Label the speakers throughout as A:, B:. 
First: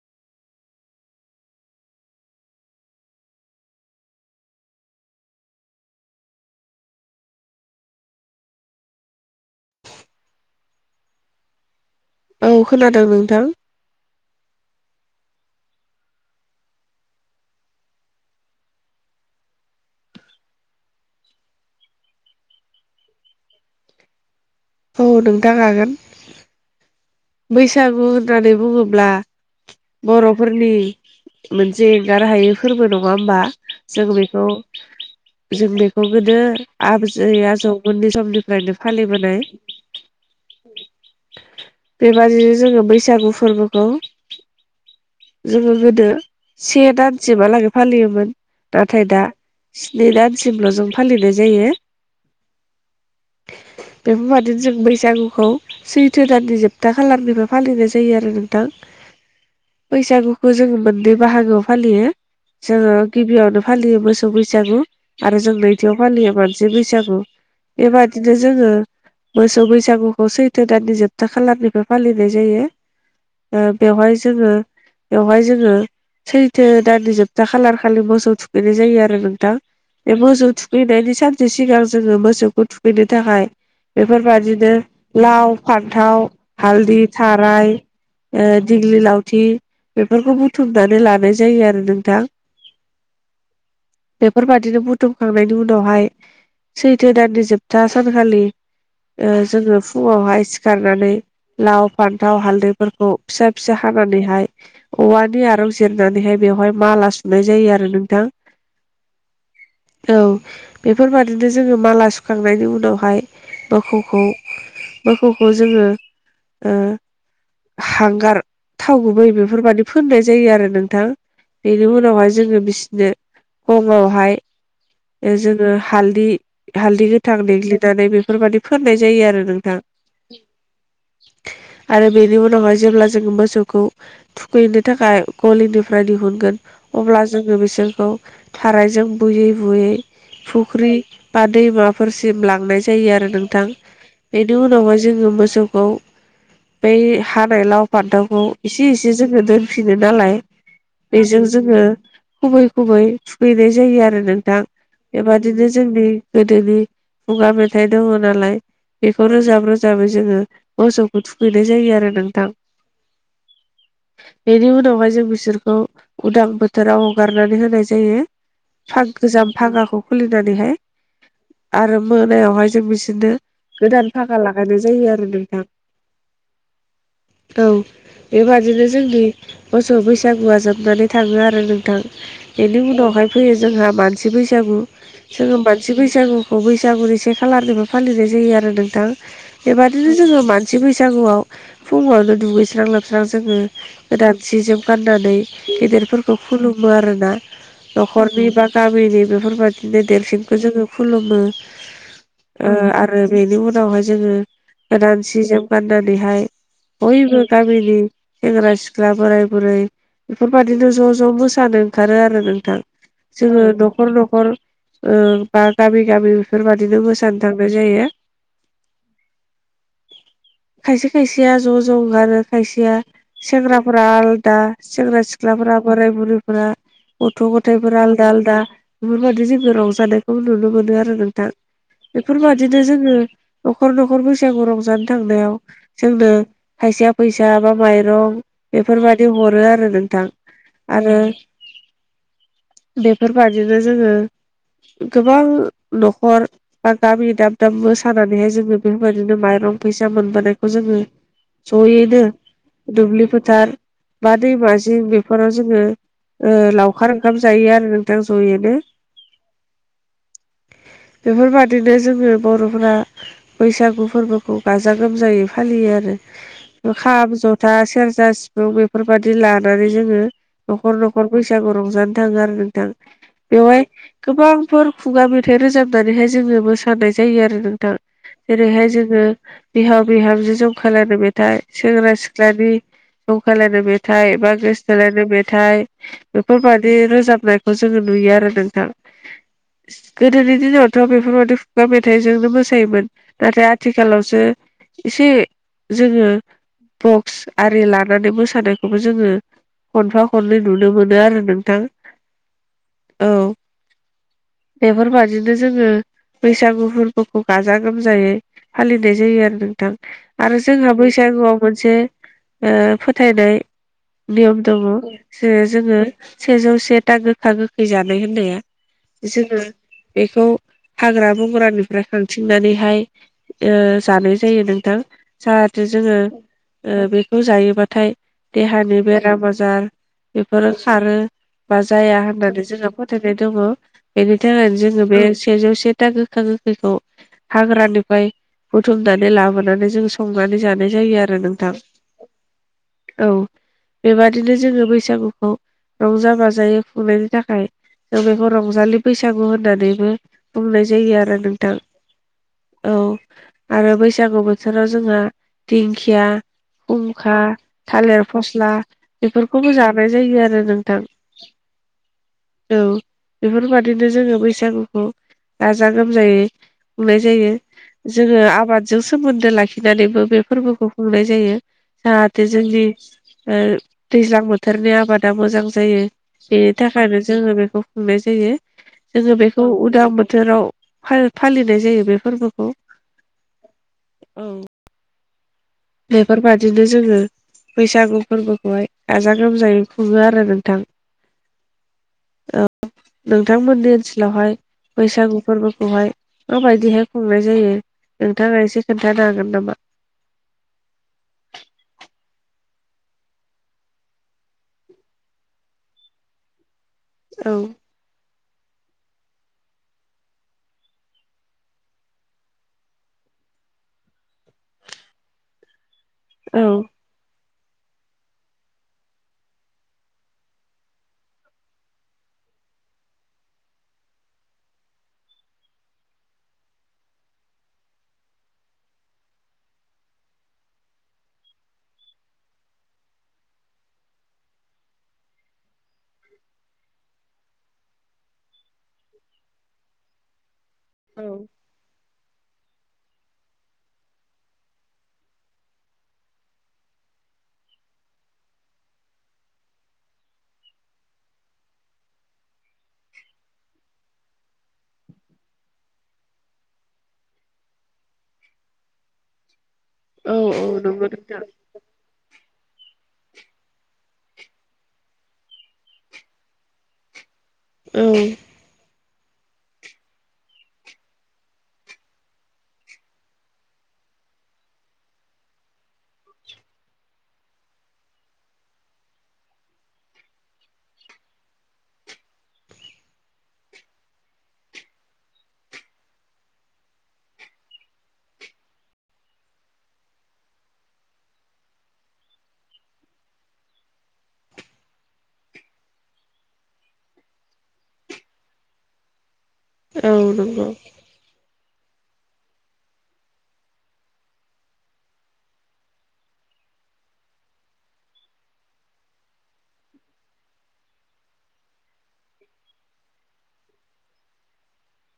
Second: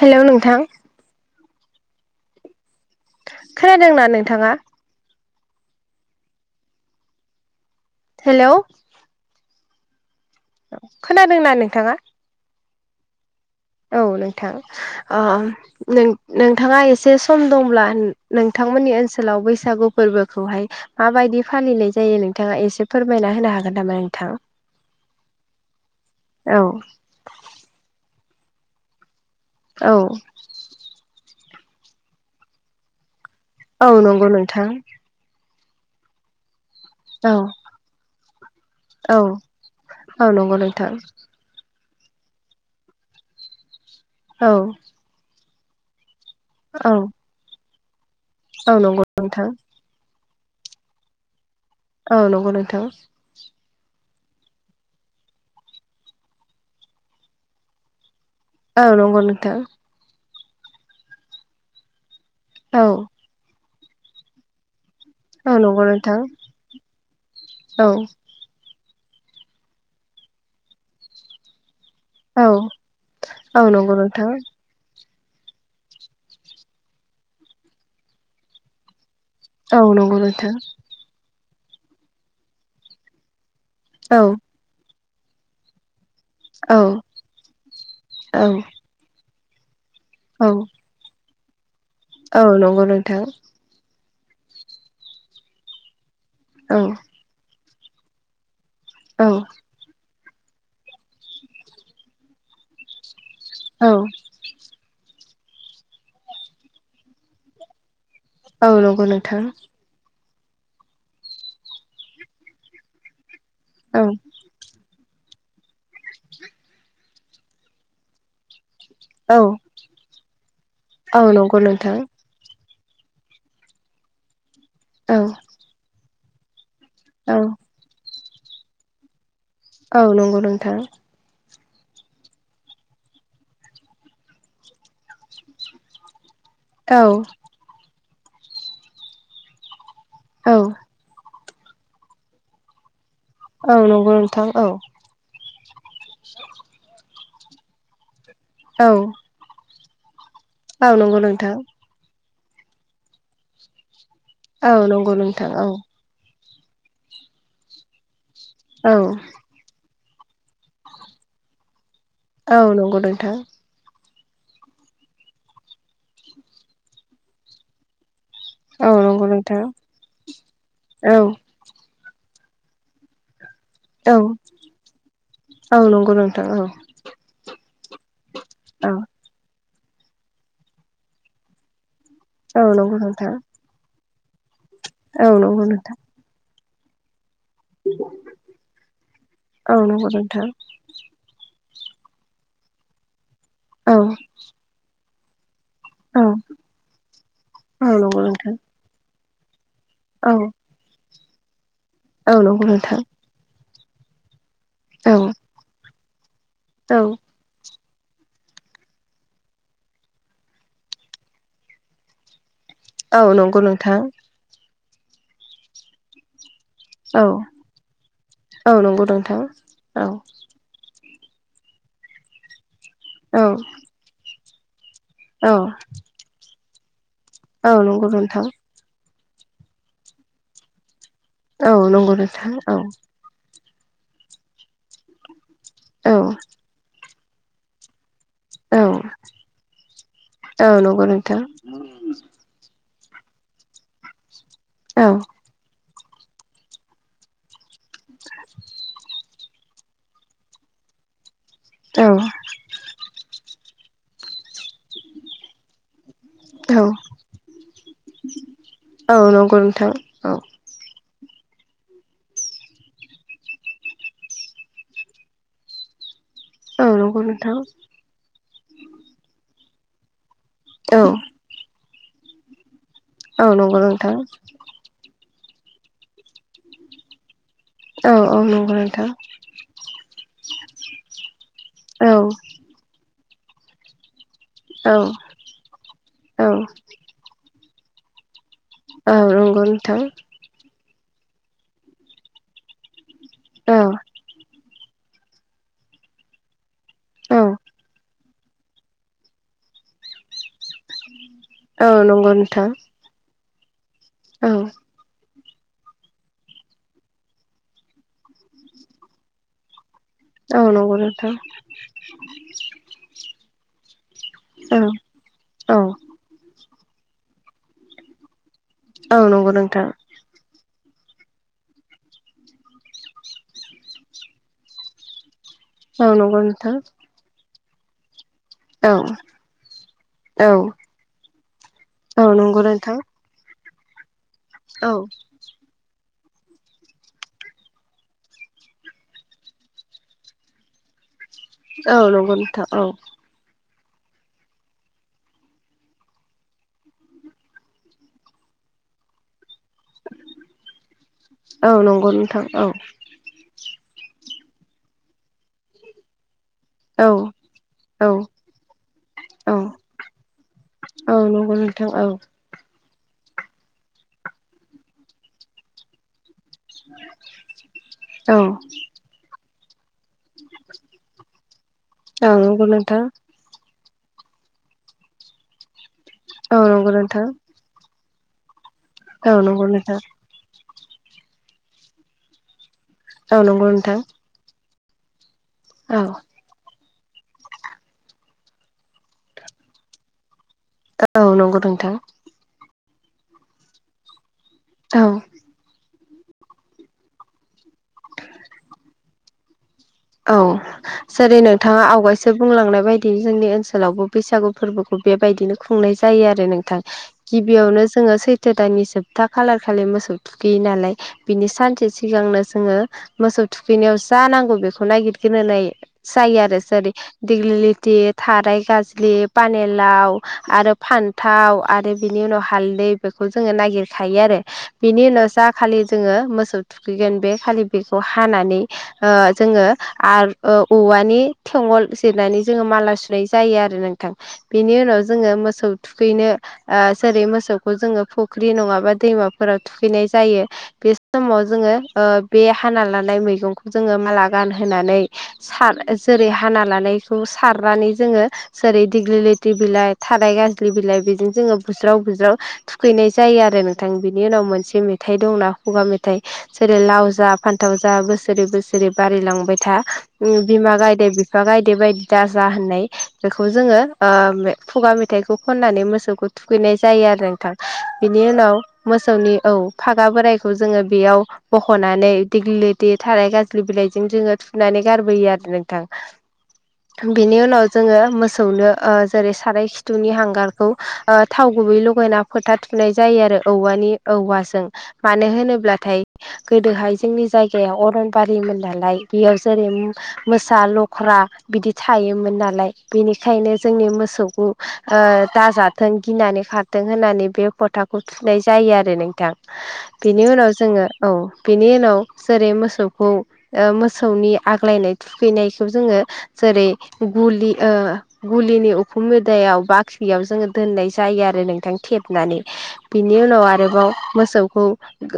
A: Hello नोंथां। खोनादों ना नोंथाङा? हेलौ औ खोनादों ना नोंथाङा?
B: औ खोनादों नोंथां।
A: औ नोंथां ओम नों- नोंथाङा एसे सम दंब्ला नोंथांमोननि ओनसोलाव बैसागु फोरबोखौहाय माबायदि फालिनाय जायो नोंथाङा एसे फोरमायना होनो हागोन नामा नोंथां?
B: औ नोंथां हागोन।
A: औ।
B: बैसागु होननानै बुङोब्ला
A: औ
B: बर'फोरनि मोनसे एंगारहायै फोरबो नङा होमबा।
A: औ
B: जों
A: नंगौ
B: बेखौ
A: नोंथां
B: जों बेखौ गोदो आबजै
A: औ
B: आजौमोननि समनिफ्रायनो
A: औ
B: फालिबोनाय।
A: औ नंगौ नोंथां
B: बेबादिनो जोङो बैसागु फोरबोखौ
A: औ।
B: जोङो गोदो से
A: औ
B: दानसिम हालागै फालियोमोन।
A: औ नंगौ
B: नाथाय दा
A: नोंथां
B: स्नि दानसिमल' जों फालिनाय जायो।
A: औ नंगौ नोंथां।
B: बेफोरबादिनो जों बैसागुखौ सैथो दाननि जोबथा खालारनिफ्राय फालिनाय जायो आरो नोंथां।
A: औ नंगौ नोंथां।
B: बैसागुखौ जोङो मोननै बाहागोआव फालियो।
A: औ
B: जोङो गिबियावनो फालियो मोसौ बैसागु आरो जों
A: औ नंगौ
B: नैथियाव
A: नोंथां
B: फालियो मानसि बैसागु।
A: औ
B: बेबादि नो जोङो मोसौ बैसागुखौ सैथो दाननि जोबथा खालारनिफाय फालिनाय
A: औ
B: जायो।
A: औ
B: ओ
A: नंगौ
B: बेवहाय
A: नोंथां
B: ओ बेवहाय जोङो सैथो दाननि जोबथा खालार खालि मोसौ थुखैनाय जायो आरो नों थां
A: औ
B: बे
A: नंगौ
B: मोसौ
A: नोंथां
B: थुखैनायनि सान से सिगां जोङो मोसौखौ थुखैनो थाखाय
A: औ
B: बेफोरबादिनो लाव फान्थाव
A: औ
B: हालदि थाराय
A: औ
B: ओ दिग्लि लावथि बेफोरखौ
A: औ
B: बुथुमनानै लानाय जायो आरो नोंथां।
A: औ नंगौ नोंथां।
B: बेफोरबादिनो बुथुमखांनायनि उनावहाय
A: औ
B: सैथो दाननि जोब था सानखालि
A: औ
B: ओ जोङो फुङावहाय सिखारनानै लाव फान्थाव हालदैफोरखौ फिसा फिसा
A: औ
B: हानानैहाय औवानि आराव जिरनानैहाय बेवहाय माला सुनाय जायो आरो नोंथां।
A: औ नंगौ नोंथां।
B: औ बेफोरबादिनो जोङो माला सुखांनायनि उनावहाय
A: औ
B: मोखौखौ मोफौखौ जोङो ओ
A: [inaudible]
B: हांगार थाव गुबै
A: औ
B: बेफोरबायदि फोननाय जायो आरो नों थां
A: औ नंगौ
B: बेनि
A: नोंथां
B: उनावहाय जोङो बिसनो खमावहाय
A: औ
B: जोङो हालदि हालदै
A: औ
B: गोथां देग्लिनानै बेफोरबाददि फोननाय जायो आरो नों
A: औ नंगौ नोंथां।
B: आरो बेनि उनावहाय जेब्ला जोङो मो मोसौखौ थुखैनो थाखाय गलिनिफ्राय दिहुनगोन
A: औ
B: अब्ला जोङो बिसोरखौ थारायजों बुयै बुयै
A: औ
B: फुख्रि बा दैमाफोरसिम लांनाय जायो आरो नोंथां
A: औ नंगौ नोंथां
B: बेनि
A: औ
B: उनावहाय जोङो मोसौखौ बै हानाय लाव फान्थावखौ एसे एसे
A: औ
B: जोङो दोन फिनो नालाय
A: औ नंगौ
B: बेजों
A: नोंथां
B: जोङो खुबै खुबै थुखैनाय जायो आरो नों थां
A: औ नंगौ नोंथां औ
B: बेबादिनो जोंनि गोदोनि खुगा मेथाइ दङ नालाय
A: औ
B: बेखौ रोजाब रो जाबै जोङो मोसौखौ थुखैनाय जायो आरो नोंथां।
A: औ नंगौ नोंथां।
B: बेनि उनावहाय जों बिसोरखौ उदां बोथोराव हगारनानै होनाय जायो
A: औ
B: फाग
A: नंगौ
B: गोजाम
A: नोंथां
B: फागाखौ खुलिनानैहाय
A: औ
B: आरो मोनायावहाय जों बिसोरनो
A: औ
B: गोदान फागा लागायनाय जायो आरो नोंथां
A: औ नंगौ नोंथां औ
B: औ। बेबादिनो
A: औ
B: जोंनि मोसौ बैसागुआ जोबनानै थाङो आरो नोंथां
A: औ
B: बेनि
A: नंगौ
B: उनावहाय
A: नोंथां
B: फैयो जोंहा मानसि बैसागु
A: औ नंगौ
B: जोङो
A: नोंथां
B: मानसि बैसागु खौ बैसागुनि से खालारनिबो फालिनाय जायो आरो नोंथां
A: औ नंगौ
B: बेबादिनो जोङो
A: नोंथां औ
B: मानसि बैसागुआव फुङावनो दुगैस्रां लोबस्रां जोङो गोदानसेजों गाननानै गेदेरफोरखौ
A: औ नंगौ
B: खुलुमो आरोना
A: नोंथां
B: न'खरनि बा गामिनि बेफोरबायदि दिनो देरसिनखौ जोङो खुलुमो
A: औ नंगौ नोंथां
B: आरो बेनि उनावहाय जोङो
A: औ
B: गोदान सि जोम गाननानैहाय
A: औ
B: बयबो गामि नि सेंग्रा सिख्ला बोराय बुरै बेफोरबायाददिनो ज' ज' मोसानो ओंखारो आरो नों थां
A: औ नंगौ
B: जोङो
A: नोंथां
B: न'खर न'खर बा गामि गामि बेफोरबादिनो
A: औ
B: मोसानो थांनाय जायो
A: औ नंगौ नोंथां औ
B: खायसे खायसेया ज' ज' ओंखारो खायसेया
A: औ
B: सेंग्राफोरा आलदा सेंग्रा
A: औ
B: सिख्लाफोरा बोराय बुरैफोरा गथ'
A: औ
B: गथाइफोर
A: नंगौ
B: आलदा
A: नोंथां
B: आलदा बेफोरबादि जोङो रंजानायखौ नुनो मोनो आरो नोंथां
A: औ नंगौ नोंथां औ
B: बेफोरबादिनो जोङो न'खर न'खर बैसागु रंजानो थांनायाव
A: औ
B: जोंनो खायसेया फैसा बा माइरं
A: औ
B: बेफोरबायदि हरो आरो नोंथां
A: औ नंगौ
B: आरो
A: नोंथां
B: बेफोरबादिनो जोङो
A: औ
B: गोबां न'खर बा गामि दाब दाब मोसानानैहाय जोङो बेफोरबायदिनो माइरं फैसा मोनबोनायखौ जोङो
A: औ
B: जयैनो दुब्लि फोथार बा दैमाजिं बेफोराव जोङो ओ
A: औ
B: लावखार ओंखाम जायो आरो नोंथां ज'यैनो।
A: औ नंगौ नोंथां औ
B: बेफोरबादिनो जोङो बर'फोरा बैसागु फोरबोखौ गाजा गोमजायै फालियो आरो।
A: औ नंगौ
B: खाम
A: नोंथां
B: जथा सेरजा सिफुं बेफोरबादि लानानै जोङो
A: औ
B: न'खर न'खर बैसागु रंजानो थाङो आरो नोंथां
A: औ नंगौ
B: बेवहाय
A: नोंथां
B: गोबां बेफोर खुगा मेथाइ रोजाबनानैहाय जोङो मोसानाय जायो आरो नों थां
A: औ औ नंगौ
B: जेरैहाय
A: नोंथां
B: जोङो बिहाव बिहामजो जंखाय लायनाय मेथाइ
A: औ
B: सेंग्रा सिख्ला बादि जंखायलायनाय मेथाइ बा
A: औ
B: गोसथोलायनाय मेथाइ बेफोरबा दि बे रोजाबनायखौ जोङो नुयो आरो नोंथां
A: औ नंगौ नोंथां
B: गो दोनि दिनैनि दिनावथ' बेफोरबाददि खुगा मेथाइजोंनो मोसायोमोन नाथाय
A: औ
B: आथिखालाव जे एसे जोङो
A: औ
B: बक्स आरि लानानै मोसानायखौबो जोङो खनफा खननै नुनो मोनो आरो नोंथां।
A: औ नंगौ औ नंगौ नोंथां
B: औ
A: औ
B: बेफोरबादिनो जोङो। बैसागु फोरबोखौ गाजा गोमजायै फालिनाय जायो आरो नोंथां। आरो
A: औ नंगौ
B: जोंहा
A: नोंथां
B: बैसाग सागुआव मोनसे ओ फोथायनाय नियम दङ
A: औ
B: जे जोङो। सेजौ सेथा गोखा गोखै जानाय होननाया जोङो। बेखौ हाग्रा बंग्रानिफ्राय खांथिंनानैहाय ओ जानाय जायो नोंथां। जाहाथे जोङो
A: नंगौ नोंथां
B: ओ बेखौ जायोबाथाय देहानि बेराम आजार
A: औ
B: बेफोरो खारो बा जाया
A: औ नंगौ
B: होननानै जोङो
A: नोंथां
B: फोथाय नाय दङ। बेनि थाखायनो
A: औ
B: जोङो बे सेजौ सेथा गोखा गोखैखौ हाग्रानिफ्राय बुथुमनानै लाबोनानै जों सं नानै जानाय जायो आरो नोंथां।
A: औ नंगौ नोंथां
B: औ बेबादिनो जोङो बैसागुखौ रंजा बाजायै खुंनायनि थाखाय खो बेखौ रंजालि बैसागु होननानै बो बुंनाय जायो आरो
A: औ
B: नोंथां।
A: नंगौ नोंथां
B: औ आरो बैसागु बोथोराव जोंहा दिंखिया
A: औ
B: खुंखा,
A: औ
B: थालिर फस्ला
A: औ
B: बेफोरखौबो जानाय जायो आरो नोंथां।
A: औ नंगौ नोंथां औ।
B: ओं बेफोरबादिनो जोङो बैसागुखौ गाजा गोमजायै खुंनाय जायो।
A: औ
B: जोङो आबाद जों सोमोन्दो लाखिनानैबो बे फोरबोखौ खुंनाय जायो।
A: औ
B: जाहाथे
A: नंगौ
B: जोंनि
A: नोंथां
B: ओ दैज्लां बोथोरनि आबादा मोजां जायो।
A: औ
B: बेनि
A: नंगौ
B: थाखायनो
A: नोंथां
B: जोङो बेखौ खुंनाय जायो। जोङो
A: औ नंगौ
B: बेखौ
A: नोंथां
B: उदां बो थोराव फा-फालिनाय जायो बे फोरबोखौ।
A: औ नंगौ नोंथां।
B: औ
A: औ
B: बेफोरबादिनो जोङो बैसागु फोरबोखौहाय गाजा गोमजायै खुङो आरो नोंथां।
A: औ नंगौ नोंथां।
B: औ नोंथांमोननि ओनसोलावहाय
A: औ
B: बैसागु फोरबोखौहाय माबायदिहाय खुंनाय जायो नोंथाङा एसे खोन्थानो हागोन नामा‌?
A: औ जेरै नोंथाङा आवगायसो बुंलांनाय बायदि जोंनि ओनसोलावबो बैसागु फोरबोखौ बेबायदिनो खुंनाय जायो आरो नोंथां।
B: औ
A: गिबियावनो जो जोङो सैथो दानानि सोबथा खालार खालि मोसौ थुखैयो नालाय। बिनि सानसे सिगांनो जोङो मोसौ थुखैनायाव जा नांगौ बेख खौ नायगिरग्रोनाय जायो आरो। जेरै
B: औ
A: दिग्लिलिथि, थाराय गाज्लि, पानि लाव आरो फान्थाव आरो बिनि उनाव हालदै बेखौ जोङो नागिरखायो आरो। बिनि उनाव जा खालि जोङो मोसौ थुखैगोन बे खालि बेखौ हानानै ओ जोङो आर औ औवानि थेङल जिरनानै जोङो माला सुनाय जायो आरो नोंथां। बेनि उनाव जोङो मोसौ थुखैनो ओ जेरै मोसौखौ जोङो फुख्रि नङाबा दैमाफोराव थुखैनाय जायो। बे स समाव जोङो ओ बे हाना लानाय मैगंखौ जोङो माला गानहोनानै सार जेरै हाना लानायखौ सारनानै जोङो। जेरै दिग्लिलिथि बिलाइ थाराय गाज्लि बिलाइ बेजों जोङो बुज्राव बुज्राव थुखैनाय जायो आरो नोंथां बिनि उनाव मोनसे मेथाइ दंना खुगा मेथाइ जेरै लाव जा फान्थाव जा बोसोरै बोसोरै बारिलां बाय था
B: औ औ
A: बिमा
B: नंगौ
A: गायदे
B: नोंथां
A: बिफा गायदे बायदि गारजा होननाय बेखौ जोङो ओ बे खुगा मेथाइखौ खननानै मोसौखौ थुखैनाय जायो आरो नोंथां। बिनि
B: औ
A: उनाव मोसौनि औ फागा बोरायखौ जोङो बेयाव बख'नानै दिग्लिलिथि थाराय गाजलि बिलाइजों जोङो थुनानै गारबोयो आरो नोंथां। बिनि उनाव जोङो मोसौनो ओ जेरै साराय खिथुनि हांगारखौ ओ थाव गुबै लगायना फोथा थुनाय जायो आरो औवानि औवाजों मानो होनोब्लाथाय गोदोहाय जोंनि जायगायाव अरनबारिमोन नालाय बेयाव जेरै मोसा लख्रा बिदि थायोमोन नालाय बेनिखायनो जोंनि मोसौखौ ओ दाजाथों गिनानै खार थों होननानै बे फोथाखौ थुनाय जायो आरो नोंथां
B: औ
A: बेनि उनाव
B: नंगौ
A: जोङो औ बेनि उनाव जेरै मोसौखौ ओ मो सौनि आग्लायनाय थुखैनायखौ जोङो जेरै गुलि ओ गुलिनि उखुम मोदायाव बाख्रियाव जोङो दोननाय जायो आरो नोंथां थेबनानै बिनि उनाव आरोबाव मोसौखौ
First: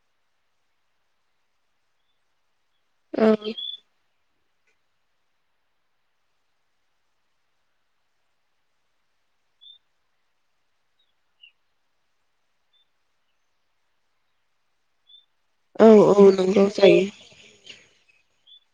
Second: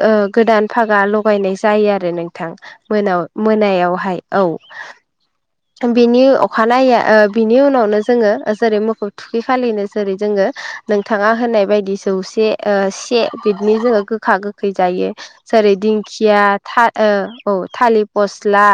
A: ओ गोदान फागा लगायनाय जायो आरो नोंथां मोनायाव
B: औ
A: औ बिनि अखानायै ओ बिनि उनावनो जोङो जेरै मोखौ थुखै खालिनो जेरै जोङो नोंथाङा होननाय बायदि जौसे ओ से बिदिनो जोङो गोखा गोखै जायो जेरै
B: औ औ
A: दिंखिया
B: नंगौ
A: था
B: जायो
A: ओ औ थालिर फस्ला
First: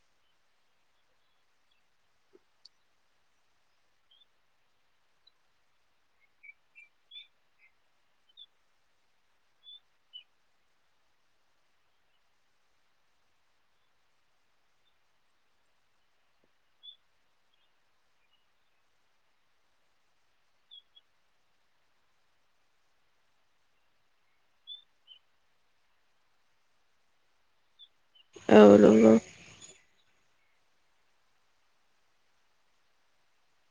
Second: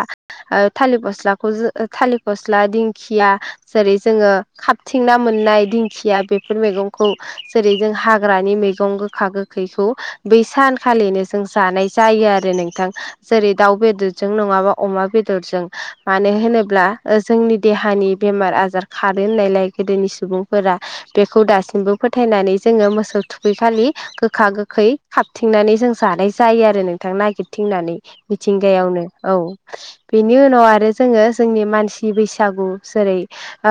A: ओ थालिर फस्लाखौ जो थालिर फस्ला दिंखिया जेरै जोङो खाबथिंना मोननाय दिंखिया बेफोर मैगंखौ जेरै जों हाग्रानि मैगं गोखा गोखैखौ बै सानखालिनो जों जानाय जायो आरो नोंथां जेरै दाउ बेदर जों नङा अमा बेदरजों मानो होनोब्ला ओ जोंनि देहानि बेमार आजार खारो होननायलाय गोदोनि सुबुंफोरा बेखौ दासिमबो फोथायनानै जोङो मोसौ थुखैखालि गोखा गोखै खाबथिंनानै जों जानाय जायो आरो नोंथां नागिरथिंनानै
B: औ
A: मिथिंगा आवनो
B: नंगौ
A: औ बेनि उनाव आरो जोङो जोंनि मानसि बैसागु जेरै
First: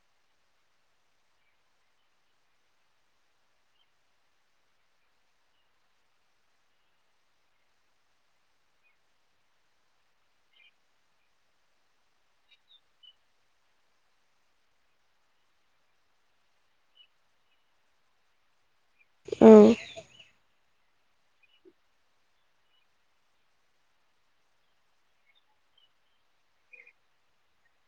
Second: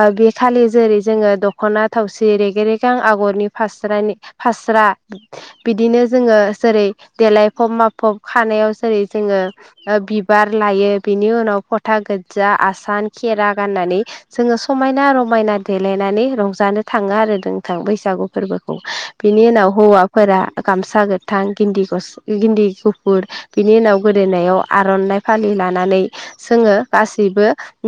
A: ओ बे खालि जेरै जोङो दख'ना थावसि रेग रेगां आगरनि फास्रानि फास्रा बिदिनो जोङो जेरै देलायफब माफब खानायाव जेरै जोङो ओ बि बार लायो बिनि उनाव फथा गोज्जा आसान खेरा गाननानै जोङो समायना रमायना देलायनानै रंजानो थाङो आरो नोंथां बैसागु फोरबोखौ बिनि
B: औ
A: उनाव हौवाफोरा गामसा गोथां गिन्दि गस गिन्दि गुफुर बिनि उनाव गोदोनायाव आर'नाइ फालि लानानै जोङो गासैबो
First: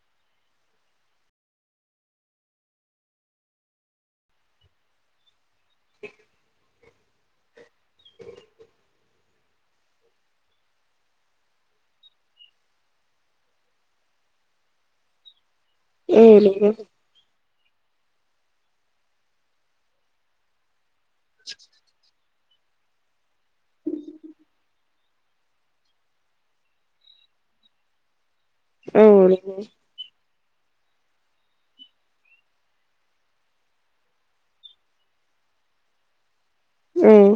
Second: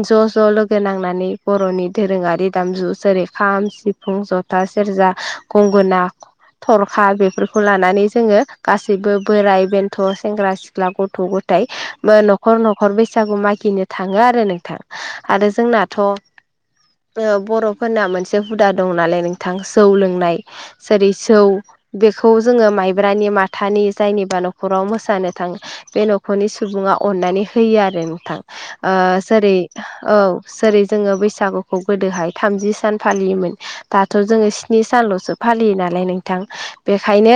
A: ज' ज' लोगो नांनानै बर'नि दोरोङारि दामजु जेरै खाम सि फुं जथा सेरजा गंगोना थरखा बेफोरखौ लानानै जोङो गासि सैबो बोराइ बेन्थ' सेंग्रा सिख्ला गथ' गथाइ बो न'खर न'खर बैसागु मागिनो थाङो आरो नोंथां आरो जोंना
B: ए नोंगो
A: ओ बर'फोरना मोनसे हुदा दं नालाय नोंथां जौ लोंनाय जेरै जौ बेखौ खौ जोङो माइब्रानि माथानि जायनिबा न'खराव मोसानो थाङो बे न'खरनि सुबुङाव अननानै होयो आरो नोंथां
B: औ नंगौ
A: जेरै औ जेरै जोङो बैसागुखौ गोदोहाय थामजि सान फालियोमोन दाथ' जोङो स्नि सानल'सो फालियो नालाय नोंथां
B: औ
A: बेखायनो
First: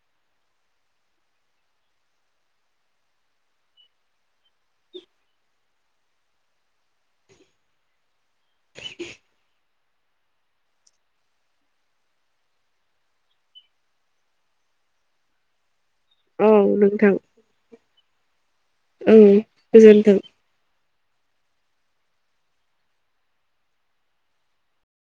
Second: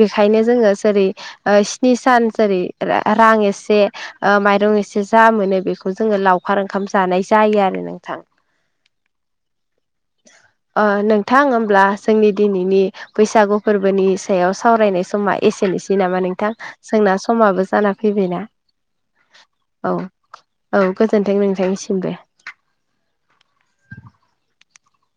A: बेखायनो जोङो जेरै स्नि सान जेरै रां एसे एसे माइरं एसे जा मोनो बेखौ जोङो लावखार ओंखाम जानाय जायो आरो नोंथां ओ नोंथां होमब्ला जोंनि दिनैनि बैसागु फोरबोनि सायाव सावरायनाय समाय एसेनोसै नामा
B: औ
A: नोंथां
B: नोंथां
A: जोंना समाबो जाना फैबायना
B: औओ
A: औ औ गोजोन्थों नोंथांनिसिम बो